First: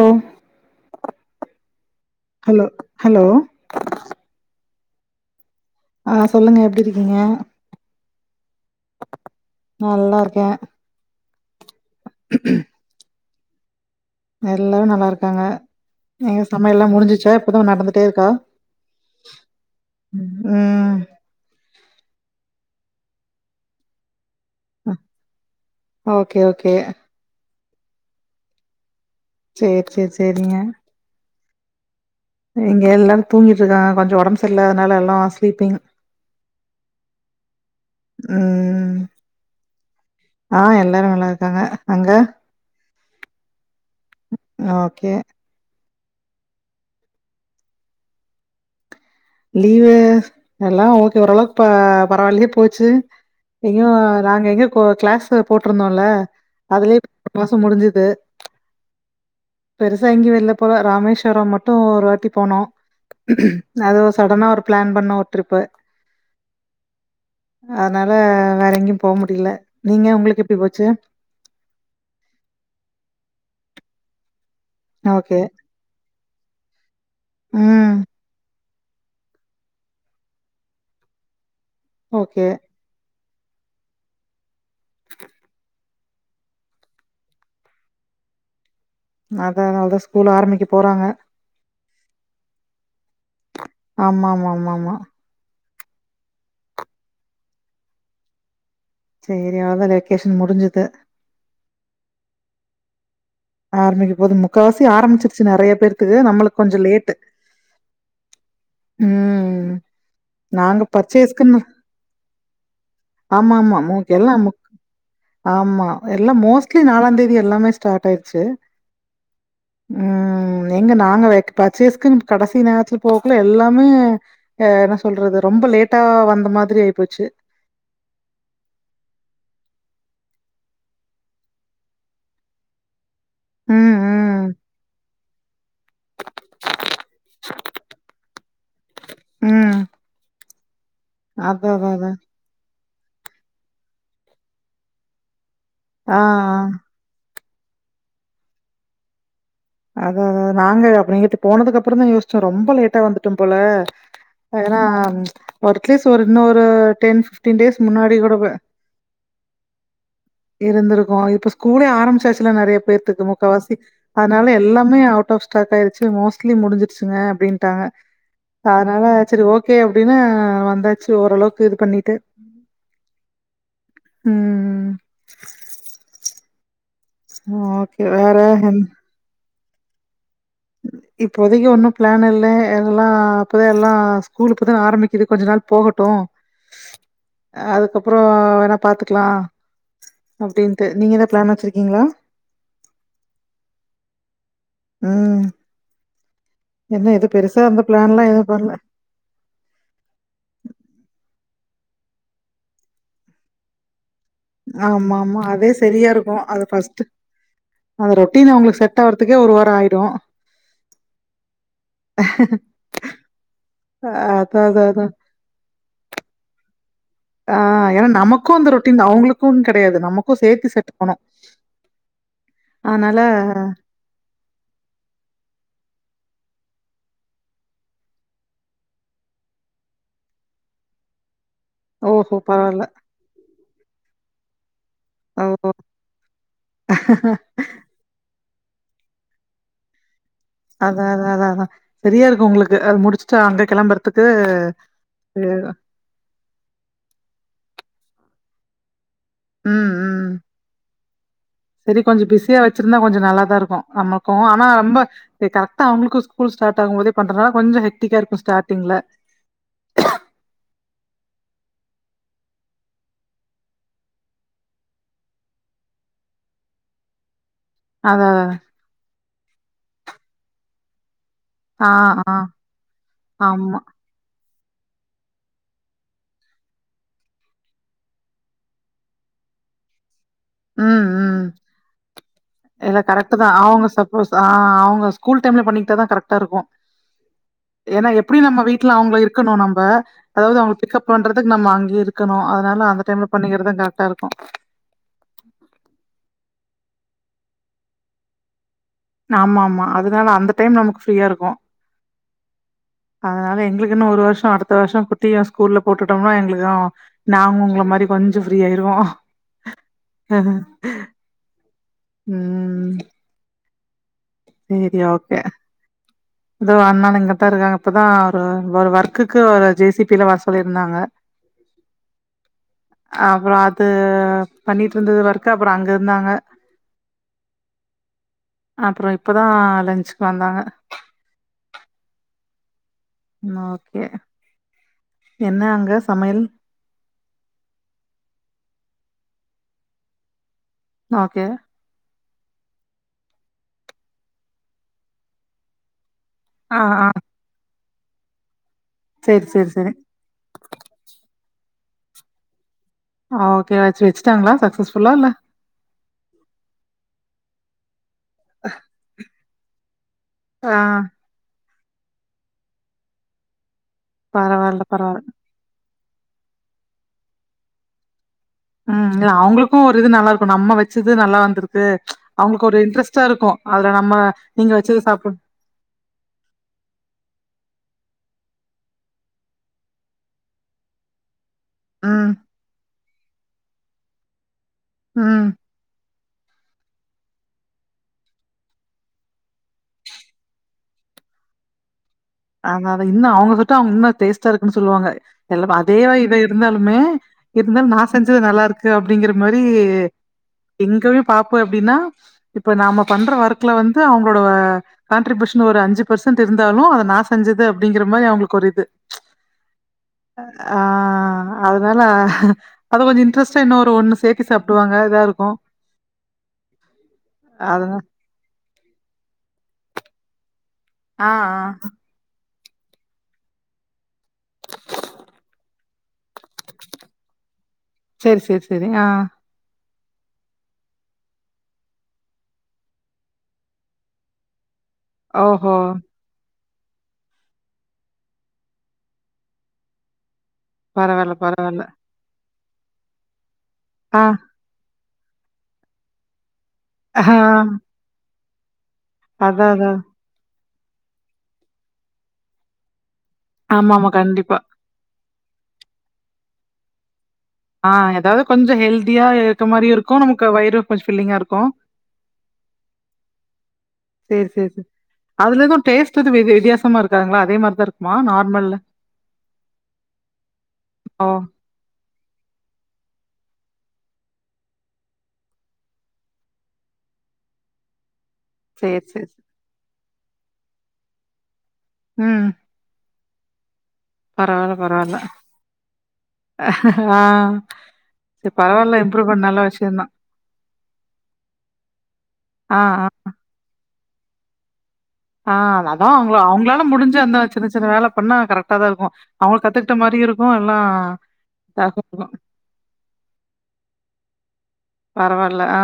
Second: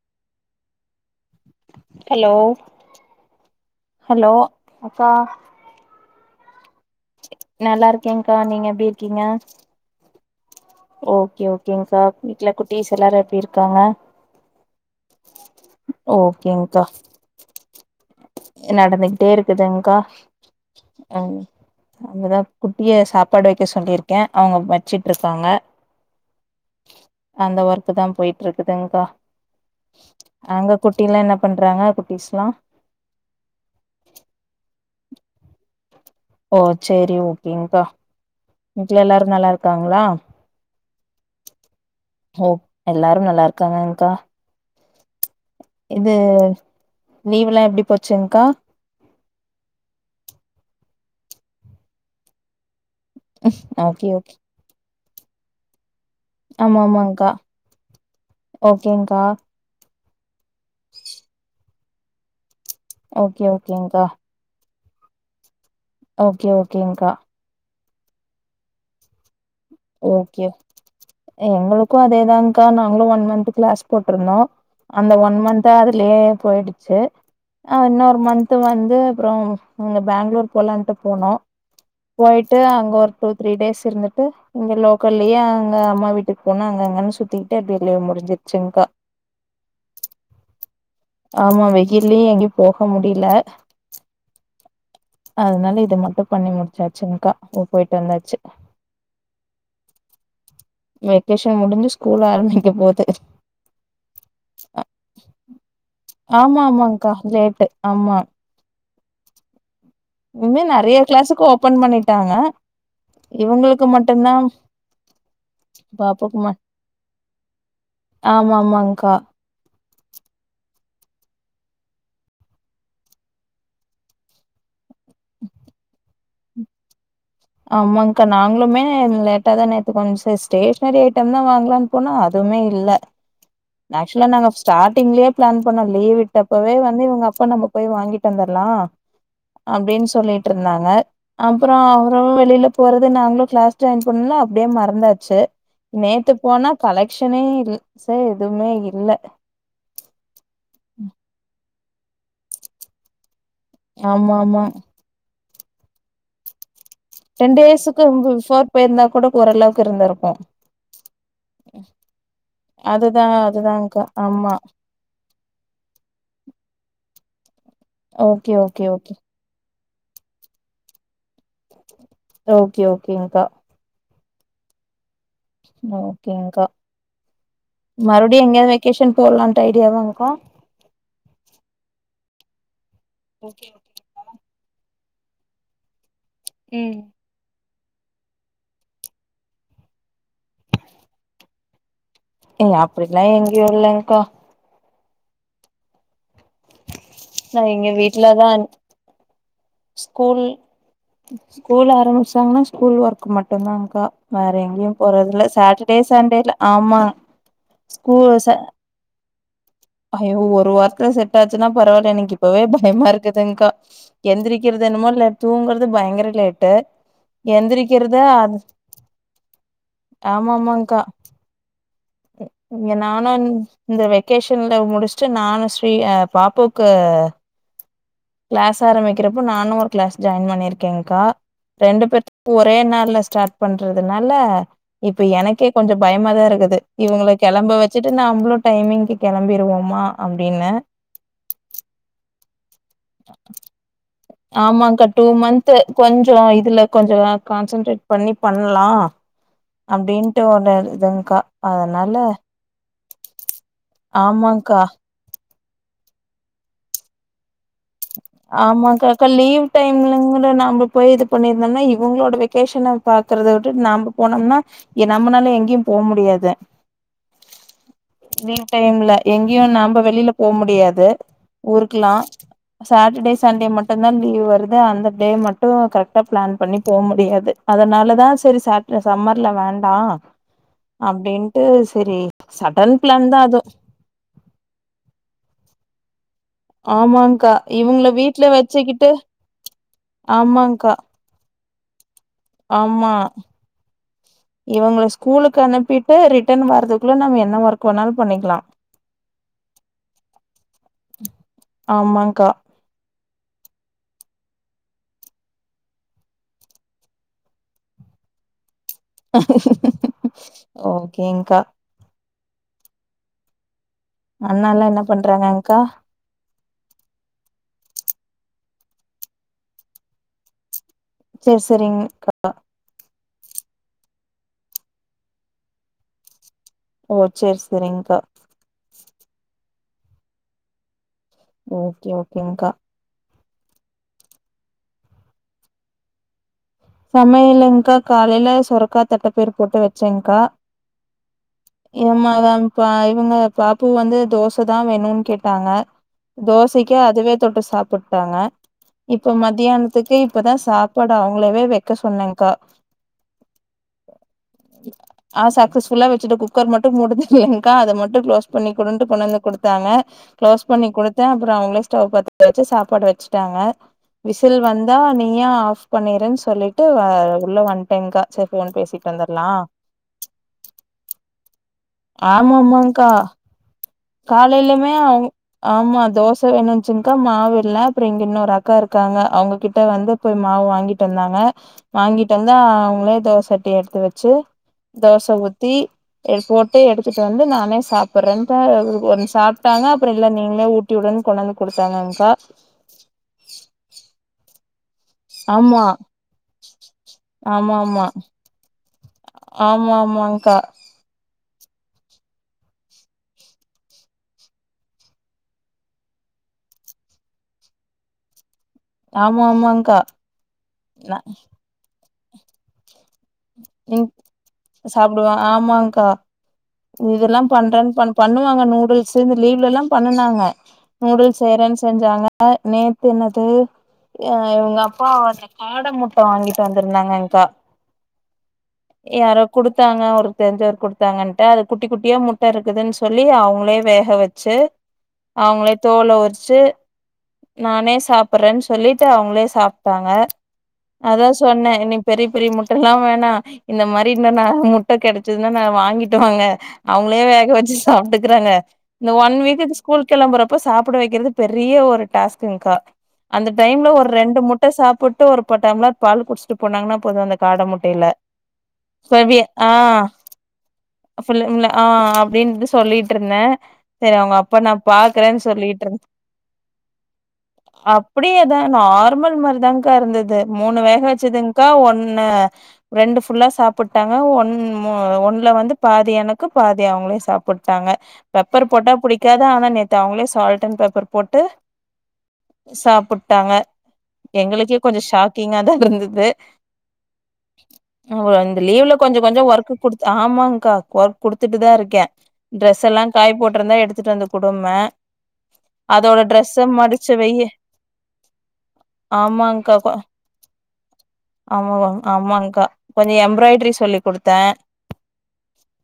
ஓ hello hello அக்கா ஆ சொல்லுங்க எப்டி இருக்கீங்க நல்லா இருக்கேங்க்கா நீங்க எப்டி இருக்கீங்க நல்லாருக்கே ஓகே ஓகேங்க்கா வீட்ல குட்டீஸ் எல்லாரு எப்டி இருக்காங்க எல்லாரு நல்லா இருக்காங்க எங்க ஓகேங்க்கா சமையல்லா முடிஞ்சிச்சா இப்பதா நடந்துட்டே இருக்கா நடந்துகிட்டே இருக்குதுங்கா ம் இப்பதா குட்டிய சாப்பாடு வைக்க சொல்லிருக்க அவங்க வச்சுட்டு இருக்காங்க ஓகே ஓகே அந்த ஒர்க்கு த போயிட்டு இருக்குதுங்க்கா சேர் சேர் செரிங்க குட்டில என்ன பண்றாங்க குட்டீஸ்லா இங்க எல்லாரு தூங்கிட்டுருக்காங்க கொஞ்ச உடம்பு சரியில்லாதனால எல்லா ஸ்லீப்பிங் ஓ சேரி ஓகேங்க்கா ம் வீட்ல எல்லாரு நல்லா இருக்காங்ளா ஆ எல்லாரு நல்லா இருக்காங்க அங்க ஓ எல்லாரும் நல்லா இருக்காங்க்கா ஓகே இது லீவ்லா எப்டி போச்சுங்க்கா லீவு எல்லா ஓகே ஓரளவுக்கு பரவாயில்லய போச்சு ஐயோ ஓகே ஓகே நாங்க இங்க கோ கிளாஸ்சு போட்ருந்தோல ஆமா அதுலே ஆமாங்க்கா பத்து மாசம் முடிஞ்சுது ஓகேங்க்கா பெருசா எங்கியு வெள்ல போல்ல இராமேஸ்வரம் மட்டு ஒரு வாட்டி போனோ ஓகே அது ஓகேங்க்கா சடனா ஒரு பிளான் பண்ணோ ஒரு ட்ரிப்பு ஓகே ஓகேங்கா அதனால வேற எங்கயு போ முடில ஓகே எங்களுக்கு அதேதாகா நாங்களு ஒன் மந்த் கிளாஸ் போட்ருந்தோ அந்த ஒன் ஓகே மன்த்த அதுலயே போயிடுச்சு அ ம் இன்னொரு மன்த் து வந்து அப்றோ அங்க பெங்களூர் போலான்ட்டு போனோ ஓகே போயிட்டு அங்க ஒரு டூ த்ரீ டேஸ் இருந்துட்டு இங்க லோக்கல்லயே அங்க அம்மா வீட்டுக்கு போனா அங்க அங்கன் சுத்திக்கிட்டு அப்டியே லீவ் முடிஞ்சிருச்சுன்கா அத அத அதா ஸ்கூல் ஆரம்பிக்க போறாங்க ஆமா வெயில்யு எங்கயு போக முடில ஆமா ஆமா ஆமா ஆமா அதனால இத மட்டு பண்ணி முடிச்சாச்சுன்கா போயிட்டு வந்தாச்சு சேரி அவ்ளதா இந்த வெக்கேஷன் முடிஞ்சுது வெக்கேஷன் முடிஞ்சு ஸ்கூல் ஆரம்பிக்க போது ஆரம்பிக்க போது முக்கால் வாசி ஆரம்பிச்சிருச்சு நறைய பேருக்கு இது நம்மளுக் ஆமா கொஞ்ச ஆமாங்க்கா லேட்டு லேட்டு ஆமா ம் இனிமே நாங்க நெறைய கிளாஸுக்கு பர்ச்சேஸ்க்குன்னு ஓபன் பண்ணிட்டாங்க ஆமா ஆமா இவங்களுக்கு மோ மட்டுந்தா எல்லா ஆமா எல்லா பாப்புக்கு மட் மோஸ்ட்லி நாளா தேதி எல்லாமே ஸ்டார்ட் ஆயிருச்சு ஆமா ஆமாங்க்கா ம் ம் எங்க நாங்க பர்ச்சேஸ்க்குனு கடைசி நேரத்துல போகல எல்லாமே என்ன சொல்லறது ரொம்ப லேட்டா வந்த மாதிரி ஆயி போச்சு ஆமாங்க்கா நாங்ளுமே லேட்டாதா நேத்து கொஞ்சோ ஸ் ஸ்டேஷ்னரி ஐட்டம்தா வாங்கலான்னு போனா அதுமே இல்ல ம், ஆக்சுலா ம், நாங்க ஸ்டார்டிங்லயே ப்ளான் பண்ணோ லீ்வ் விட்டப்பவே வந்து இவங்க அப்பா நம்ம போய் வாங்கிட்டு வந்துர்லா ம். அப்டின்னு சொல்லிட்டு இருந்தாங்க அப்றோ அதான், அதான், அதான். அவரு வெளில போறது நாங்களு கிளாஸ் ஜாயின் பண்ணோ அப்டியே மறந்தாச்சு ஆ, நேத்து ஆ. போனா கலெக்ஷனே இல் சே எதுமே இல்ல அதா அதா நாங்க அப்ப நேத்து போனதுக்கு அப்றோதா யோசிச்சோ ரொம்ப லேட்டா வந்துட்டோம்போல ஆமா ஆமா எதுனா ஒரு அட்லீஸ்ட் ஒரு இன்னொரு டென் டேஸ் டேஸ்க்கு முன்னாடி கூட ப பிஃபோர் போயிருந்தா கூட ஓரளவுக்கு இருந்திருக்கு இருந்திருக்கு இப்ப ஸ்கூலே ஆரம்பிச்சாச்சில்ல நெறய பேத்துக்கு அதுதா முக்காவாசி அதுதான்க்கா அதனால ஆமா எல்லாமே அவுட் ஆஃப் ஸ்டாக் ஆயிருச்சு மோஸ்ட்லி முடிஞ்சிருச்சுங்க அப்டின்ட்டாங்க ஓகே ஓகே அதனால ஓகே செரி ஓகே அப்டின்னு வந்தாச்சு ஓரளவுக்கு இது பண்ணிட்டு ஓகே ஓகேங்க்கா ம் ஓகேங்க்கா ஓகே. வேற மறுவடியு எங்கேயாது என் வெகேஷன் போலான்டு ஐடியாவாங்க்கா இப்போதைக்கு ஒன்னு ப்ளான் இல்ல எல்லா ஓகே இப்பதா எல்லா ஓகேங்க்கா. ஸ்கூலு இப்பதா ஆரம்பிக்குது கொஞ்ச நாள் போகட்டு ம் அதுக்கப்றோ வேணா பாத்துக்கலா அப்டின்ட்டு நீங்க எதா ப்ளான் வெச்சிருக்கீங்ளா ஏங்க அப்டியெல்லா எங்கயு இல்லைங்க்கா ம் இன்ன எது நா பெருசா எந்த எங்க ப்ளான்ல்லா வீட்லதா எதும் பண்ல ஸ்கூல் ஸ்கூல் ஆரம்பிச்சாங்கன்னா ஸ்கூல் ஒர்க் மட்டுந்தான்க்கா வேற எங்கயும் ஆமாமா. போறதில்ல அதே சாட்டர்டே சரியா இருக்கும். சண்டேல அது ஃபர்ஸ்ட்டு ஆமாங் ஸ்கூ ச செட்டாவரதுக்கே ஒரு வாரோ ஆயி அயோ ஒரு வாரத்துல செட் ஆச்சுன்னா பரவால்ல இன்னைக்கு எனக்கு இப்பவே பயமா இருக்குதுங்க்கா அ அதான் எந்திரிக்கிறது அதான் என்னுமோ அதான். இல்ல தூங்குறது பயங்கர லேட்டு ஆ ஏனா எந்திரிக்கிறத நமக்கு அது அந்த ரொட்டின் அவுங்களுக்கு கெடையாது நமக்கு ஆமா சேத்து ஆமாங்க்கா செட்டாவனு இங்க நானு இந்த வெக்கேஷன்ல முடிச்சுட்டு நானு ஸ்ரீ அ பாப்பாக்கு கிளாஸ் ஆரம்பிக்கிறப்போ நானு ஒரு கிளாஸ் ஜாயின் பண்ணிருக்கேன்க்கா ரெண்டு ஓஹோ! பேத்துக்கு ஒரே பரவால்ல. நாள்ல ஸ்டார்ட் பண்றதுனால இப்ப எனக்கே ஓ! கொஞ்சோ பயமாதா இருக்குது இவங்கள கெளம்ப வெ ச்சிட்டு நம்மளு டைமிங்க்கு கெளம்பிருவோமா அப்டின்னு அதா அதா அதா அதா செரியா இருக்கு உங்ளுக்கு அது முடிச்சுட்டு அங்க கெளம்பறதுக்கு ஆமாக்கா டூ இதேதா மந்த்து கொஞ்சோ இதுல கொஞ்சோ கான்சன்ட்ரேட் பண்ணி பண்லா அப்டின்ட்டு ஒன்னு இருக்குதுங்க்கா செரி கொஞ்சொ பிஸியா வெச்சிருந்தா கொஞ்சோ நல்லாதா இருக்கு நமள்க்கு ஆனா ஆமாங்க்கா ரொம்ப செரி கரெக்டா அவுங்களுக்கு ஸ்கூல் ஸார்ட் ஆகும்போதே பண்றதுனால கொஞ்சோ ஆமாங்க்கா க்கா லீவ் டைம்லங் கூட நாம போய் இது பண்ணிருந்தம்னா இவங்களோட வெகேஷன பா கக்கறத விட்டுட்டு நாம்ப போனோம்னா எ நம்பனால எங்கேயு போ முடியாது அத்தாதா லீவ் டைம்ல எங்கேயு நாம்ப வெளில போ முடியாது ஆ, ஊருக்குல்லா ஆ. சாட்டர்டே சண்டே ஆமா. மட்டு தா லீவ் வருது அந்த டே மட்டு கரெக்டா பிளான் பண்ணி போ முடியாது அதனால தா செரி ச சம்மர்ல வேண்டா ம், ம். அப்டின்ட்டு செரி அப்டீன்ட்டு சடன் இல்ல பிளான் கரெக்ட்டு தா தான். அது அவங்க ஆ அவங்க ஸ்கூல் டைம்ல பண்ணிக்கிட்டா தா கரெக்டா இருக்கு ஆமாங்க்கா ஏன்னா இவங்கள எப்டி நம்ம வீட்ல வச்சுக்கிட்டு அவுங்கள இருக்கணு நம்ப அதாவது அவங்க ஆமாங்க்கா பிக்கப் பண்ற நம்ம அங்கி இருக்கணு அதனால அந்த ஆமா டைம்ல பண்ணிக்கறதா கரெக்டா இருக்கு இவங்கள ஸ்கூலுக்கு அனுப்பிட்டு ரிட்டன் வர்றக்குள்ள நம்ம என்ன ஒர்க் வேணாலு பண்ணிக்கலா ஆமா ஆமா அதனால அந்த டைம் நமக்கு ஃப்ரீயா இருக்கு ஆமாக்கா அதனால எங்களுக்கு இன்னும் ஒரு அதனால எங்களுக்கு இன்னு ஒரு வருஷோ அடுத்த வருஷோ குட்டிம் ஸ்கூல்ல போட்டுட்டோம்னா எங்களுக்கு நாங்க உங்கள மாரி கொஞ்சோ ஃப்ரீ ஆயிருவோ ஓகேங்க்கா ம் அண்ணால்லா சேரி என்ன ஓகே பண்றாங்கக்கா இதோ அண்ணனு இங்கதா இருக்காங்க இப்பதா ஒரு ஒரு ஒர்க்குக்கு ஒரு ஜே சி பி ல வர சொல்லியிருந்தாங்க சேர் சேரிங்க்கா அப்றோ அது பண்ணிட்டு இருந்தது ஒர்க்கு அப்றோ அங்க இருந்தாங்க ஓ சேர் சேரிங்க்கா அப்றோ இப்போதா லஞ்சுக்கு வந்தாங்க ஓகே ஓகேங்க்கா ஓகே என்ன அங்க சமையல் சமையலங்க்கா காலையில சுரக்கா தட்ட பயிறு போட்டு வெச்சேங்க்கா ஓகே ஏ மவ பா இவங்க பாப்பு வந்து தோசதா வேணுன்னு கேட்டாங்க ஆ தோசைக்கு ஆ அதுவே தொட்டு சாப்ட்டாங்க இப்ப சேரி சேரி சேரி மத்தியானத்துக்கு இப்பதா சாப் ப்பாட அவங்களவே வைக்க சொன்னேன்கா ஆ ஓகே வெச்சு வெச்சுட்டாங்களா சக்சஸ் ஃபுல்லா இல்ல ஃபுல்லா வெச்சுட்டு குக்கர் மட்டு மூட தெரிலியாங்கா அத மட்டு குளோஸ் பண்ணி குடுன்ட்டு கொண்டு வந்து குடுத்தாங்க குளோஸ் ஆ பண்ணி குடுத் தே அப்றோ அவங்களே ஸ்டவ் பாத்த வெச்சு சாப்பாடு வெச்சுட்டாங்க விசில் பரவால்ல வந்தா பரவால்ல நீயே ஆஃப் பண்ணிருன்னு சொல்லிட்டு உள்ள வன்ட்டேங்க்கா ம் இல்ல அவங்களுக்கு ஒரு இது நல்லா இருக்கு நம்ம வெச்சது நல்லா வந்திருக்கு அவங்களுக்கு ஒரு ஆமாமாங்க்கா இன்ட்ரெஸ்ட்டா இருக்கு அதுல நம்ம நீங்க காலையிலுமே வெச்சத அவங் சாப் ஆமா தோச வேணுச்சுன்க்கா மாவு இல்ல அப்றோ இங்க இன்னொரு அக்கா இருக்காங்க அவங்ககிட்ட வந்து போய் மாவு வாங்கிட்டு வந்தாங்க ம் வாங்கிட்டு வந்து அவங்களே தோச சட்டி எடுத்து வெச்சு தோச ம் ஊத்தி போட்டு எடுத்துட்டு வந்து நானே சாப்ட்டுறேனு ஒன் சாப்ட்டாங்க அப்றோ இல்ல நீங்களே ஊட்டி உடுனு கொண்டந்து குடுத்தாங்கக்கா அத இன்னு அவங்க சுட்டா அவங்க இன்னு டேஸ்ட்டா இருக்குன்னு சொல்லுவாங்க எல்லா ஆமா அதே வ இத இருந்தாலுமே ஆமா இருந்தாலு நா ஆமா செஞ்சது நல்லா இருக்கு அப்டிங்கிற மாரி ஆமா ஆமாங்க்கா இங்கயே பாப்பா எப்டின்னா இப்ப நாம பண்ற ஒர்க்ல வந்து அவங்களோட கண்டட்ரிபியூஷன் ஒரு அஞ்சு பெர்சன்ட் இருந்தாலு அத நா செஞ்சது அப்டிங்கற மாரி அவங்களுக்கு ஒரு இது ஆமா ஆமாங்க்கா ஆ நா அதனால அத கொஞ்சோ இன்ட்ரெஸ்ட்டா இன்னொரு ஒரு ம் ஒண்ணு சேத்தி சாப்டுவாங்க இதா சாப்டுவா இருக்கு ஆமாங்க்கா இதெல்லா பண்றேன்னு அதனா பண் பண்ணுவாங்க நூடுல்ஸ் இந்த லீவ்ல ல்லா பண்ணுனாங்க ஆ நூடுல்ஸ் ஆ செய்றேன்னு செஞ்சாங்க நேத்து என்னது அ இவுங்க அப்பா வந்து காட முட்ட வாங்கிட்டு வந்திருந்தாங்க கா சேரி சேரி சேரி ஆ யாரோ குடுத்தாங்க ஒரு தெரிஞ்சவர் குடுத்தாங்கன் ட அது குட்டி குட்டியா முட்ட இருக்குதுன்னு சொல்லி அவுங்களே வேக வச்சு அவுங்களே ஓஹோ தோல உரிச்சு நானே சாப்டுறேன்னு சொல்லிட்டு அவுங்களே சாப்டாங்க அதா பரவால்ல, சொன்னே பரவால்ல. இனி பெரிய பெரிய முட்ட ல்லா வேணா இந்த மாரி ஆ, இன்னு நாளு முட்டை கெடைச்சதுன்னா நா வாங்கிட்டு வாங்க அவுங்களே ஆ, வேக வச்சு சாப்டுக்கிறாங்க இந்த ஒன் வீக்கு அதான், க்கு அதான். ஸ்கூல் கெளம்புறப் ப சாப்ட வக்கிறது பெரிய ஒரு டாஸ்ங்குகா அந்த டைம்ல ஒரு ஆமாமா, ரெண்டு கண்டிப்பா. முட்ட சாப்புட் டு ஒரு பட் டம்ளர் பால் குடிச்சிட்டு போனாங்கன்னா போது அந்த காட ஆ முட்டையில ஏதாவது கொஞ்சோ ஹெல்தியா இருக்க மாரியு இருக்கு நமக்கு வயிறு கொஞ்ச ஃபில் ஃபுல்லு மில்லு ஆ அப்டின்ட்டு சொல்லிட்டு ருந்தே செரி அவுங்க சரி, அப்பா சரி, நா சரி. பாக்குறேன்னு அதுல சொல்லிட்டு எதுவும் இருந் டேஸ்ட் எதுவும் வித் வித்தியாசமா இருக்காங்களா? அதே மாரி தான் இருக்குமா? அப்டியேதா நார்மல்ல? நார்மல் மாரிதான்கா இருந்தது மூணு வேக ஓ! வச்சதுங் அக்கா ஒன்னு ரெண்டு ஃபுல்லா சாப்பிட்டாங்க ஒன் மூ ஒன்னல வந்து பாதிய எனக்கு பாதி அவுங்களே சாப்புட்டாங்க பெப்பர் போட்டா சரி, சரி, சரி. புடிக்காது ஆனா நே த்து அவுங்களே சால்ட் அண்ட் பெப்பர் போட்டு ம் சாப்புட்டாங்க பரவால்ல, எங்களுக்கே கொஞ்சோ பரவால்ல. ஷாக்கிங்காதா இருந்தது ஆ. அ ஒ சரி இந்த லீவ்ல பரவால்ல. கொஞ்ச இம்ப்ரூவ் கொஞ்ச பண்ண நல்ல ஒர்க் விஷயம் குடுத்து தான். ஆமாங்கா அ ஒர்க் குடுத்துட்டுதா ருக்கே ஆ, ட்ரெஸ் எல்லா ஆ. காய போட்ருந்தா எடுத்துட்டு வந்த குடு ம் பே ஆ அதா அவுங்கள அவுங்களால முடிஞ்சு அந்த வையி சின்ன சின்ன வேல பண்ணா கரெக்டா தா இருக்கும். அவுங்க கத்துக்கிட்ட மாரி இருக் மோ எல்லா ஆமாவங் ஆமாங்கா கொஞ்சோ எம்பிராய்ட்ரி சொல்லி குடுத்தே பரவால்ல ஆ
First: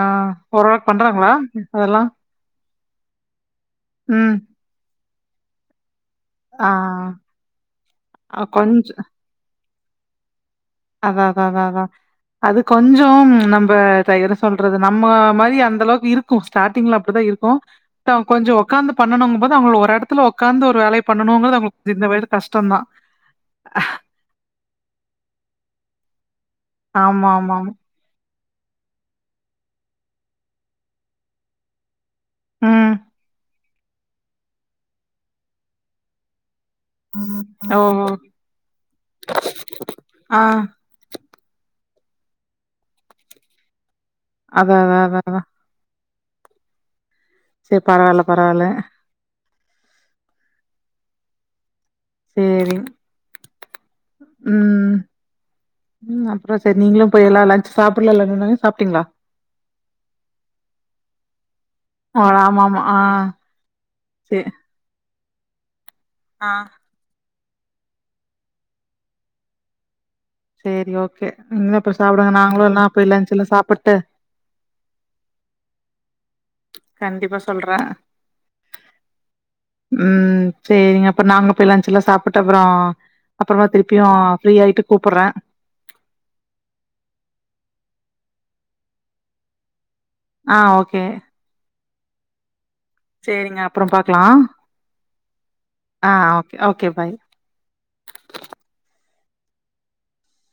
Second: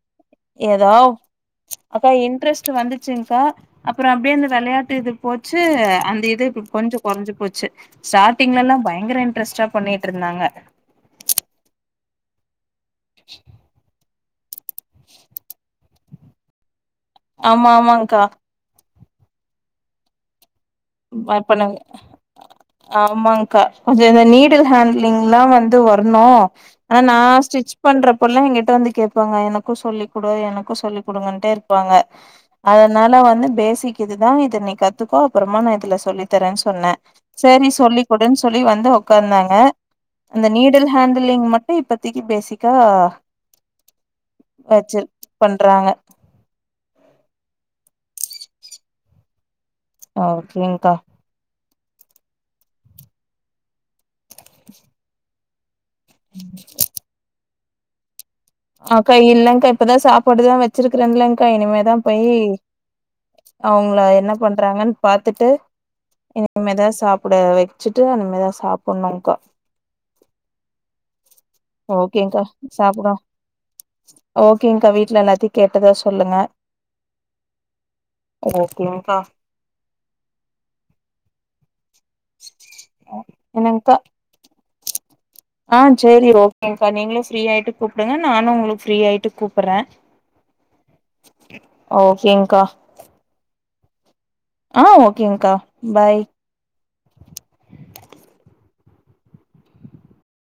ஓரளவுக்கு பண்றாங்களா அதெல்லா லெட்டுரு வந்துச்சுகா அப்பறோ ம். அப்டியே இந்த வெளையாட்டு இது போச்சு அந்த இது அப்டியே இப்ப ஆ. கொஞ்சோ கொறஞ்சு போச்சு அ ஸ்டார்ட்டிங் லல்லா கொஞ்ச பயங்கர இன்ட்ரெஸ்ட்டா பண்ணிட்டு இருந்தாங்க. அதா அதா அதா அதா அது கொஞ்சோம் நம்ப தயிர சொல்றது நம்ம மாரி அந்தளவுக்கு இருக்கு ஸ்டார்டிங்ல அப்டிதா இருக்கு ஆமா ட ஆமாங்க்கா கொஞ்சோ உட்காந்து பண்ணனுங்க போது அவுங்கள ஒரு எடத்துல உட்காந்து ஒரு வேலய பட் பண்ணுங்க ஆமாங்க்கா கொஞ்ச இந்த நீட் டு ஹேண்ட்லிங்க்ல்லா வந்து வரணு ஆனா நா ஆமா, ஆமாமா. ஸ்டிட்ச் பண்றப்ப ல்லா எங்க்கிட்ட வந்து கேட்பாங்க எனக்கு சொல்லி குடு எனக்கு சொல்லி குடுங்கண்டே இருக்கு போங்க ம். அதனால வந்து பேஸிக் இதுதா இத நீ கத்துக்கோ அப்பறமா நா இதுல சொல்லி தரேனு சொன்னே. செரி சொல்லி ஓஹோ! குடுன்னு சொல்லி வந்து உக்காந்தாங்க ஆ. அந்த நீடில் ஹேண்ட்லிங் மட்டு இப்பத்திக்கு பேஸிக்கா அதான் வச்சு அதான் அதான் அதான். பண்றாங்க செரி பரவால்ல பரவால்ல ஓகே ங்க்கா சேரி ம் ம் அப்றோ சேரி நீங்ளு போய் எல்லா லஞ்ச் சாப்புல்லல நீனு அக்கா இல்லங்கா இப்பதா சாப்பாடுதா வச்சிருக்கிறன்ல்கா இனிமேதா போய் அ ஆங் அவுங்களா என்ன பண்றாங்கன் பாத்துட்டு ஆ. இனிமேதா சாப்பிட வச்சுட்டு இனிமே தா சாப்ணுகா சேரி ஓகே ம் அப்ப சாப்டுங்க ஓகேங்க்கா நாங்ளு என்னா போய் சாப்பிடு லன்ச்சுலா சாப்புட்டு ஓகேங்க்கா வீட்ல எல்லாத்தியு கேட்டதா சொல்லுங்க கண்டிப்பா சொல்றே ஓகேங்க்கா ம் சேரிங்க அப்ப நாங்க போய் லஞ்ச்சுல்லா சாப்புட்டு அப்றோ அப்றமா என்னங்க்கா திருப்பியு ஃப்ரீயாயிட்டு கூப்புறே ஆ சேரி ஓகேங்க்கா நீங்ளு ஃப்ரீயாயிட்டு கூப்டுங்க நானு உங்ளுக்கு ஃப்ரீயாயிட்டு கூப்புறே ஆ ஓகே ஓகேங்க்கா சேரிங்க அப்றோ பாக்லா ஆ ஓகேங்க்கா ஆ பாய் ஓகே ஓகே பாய்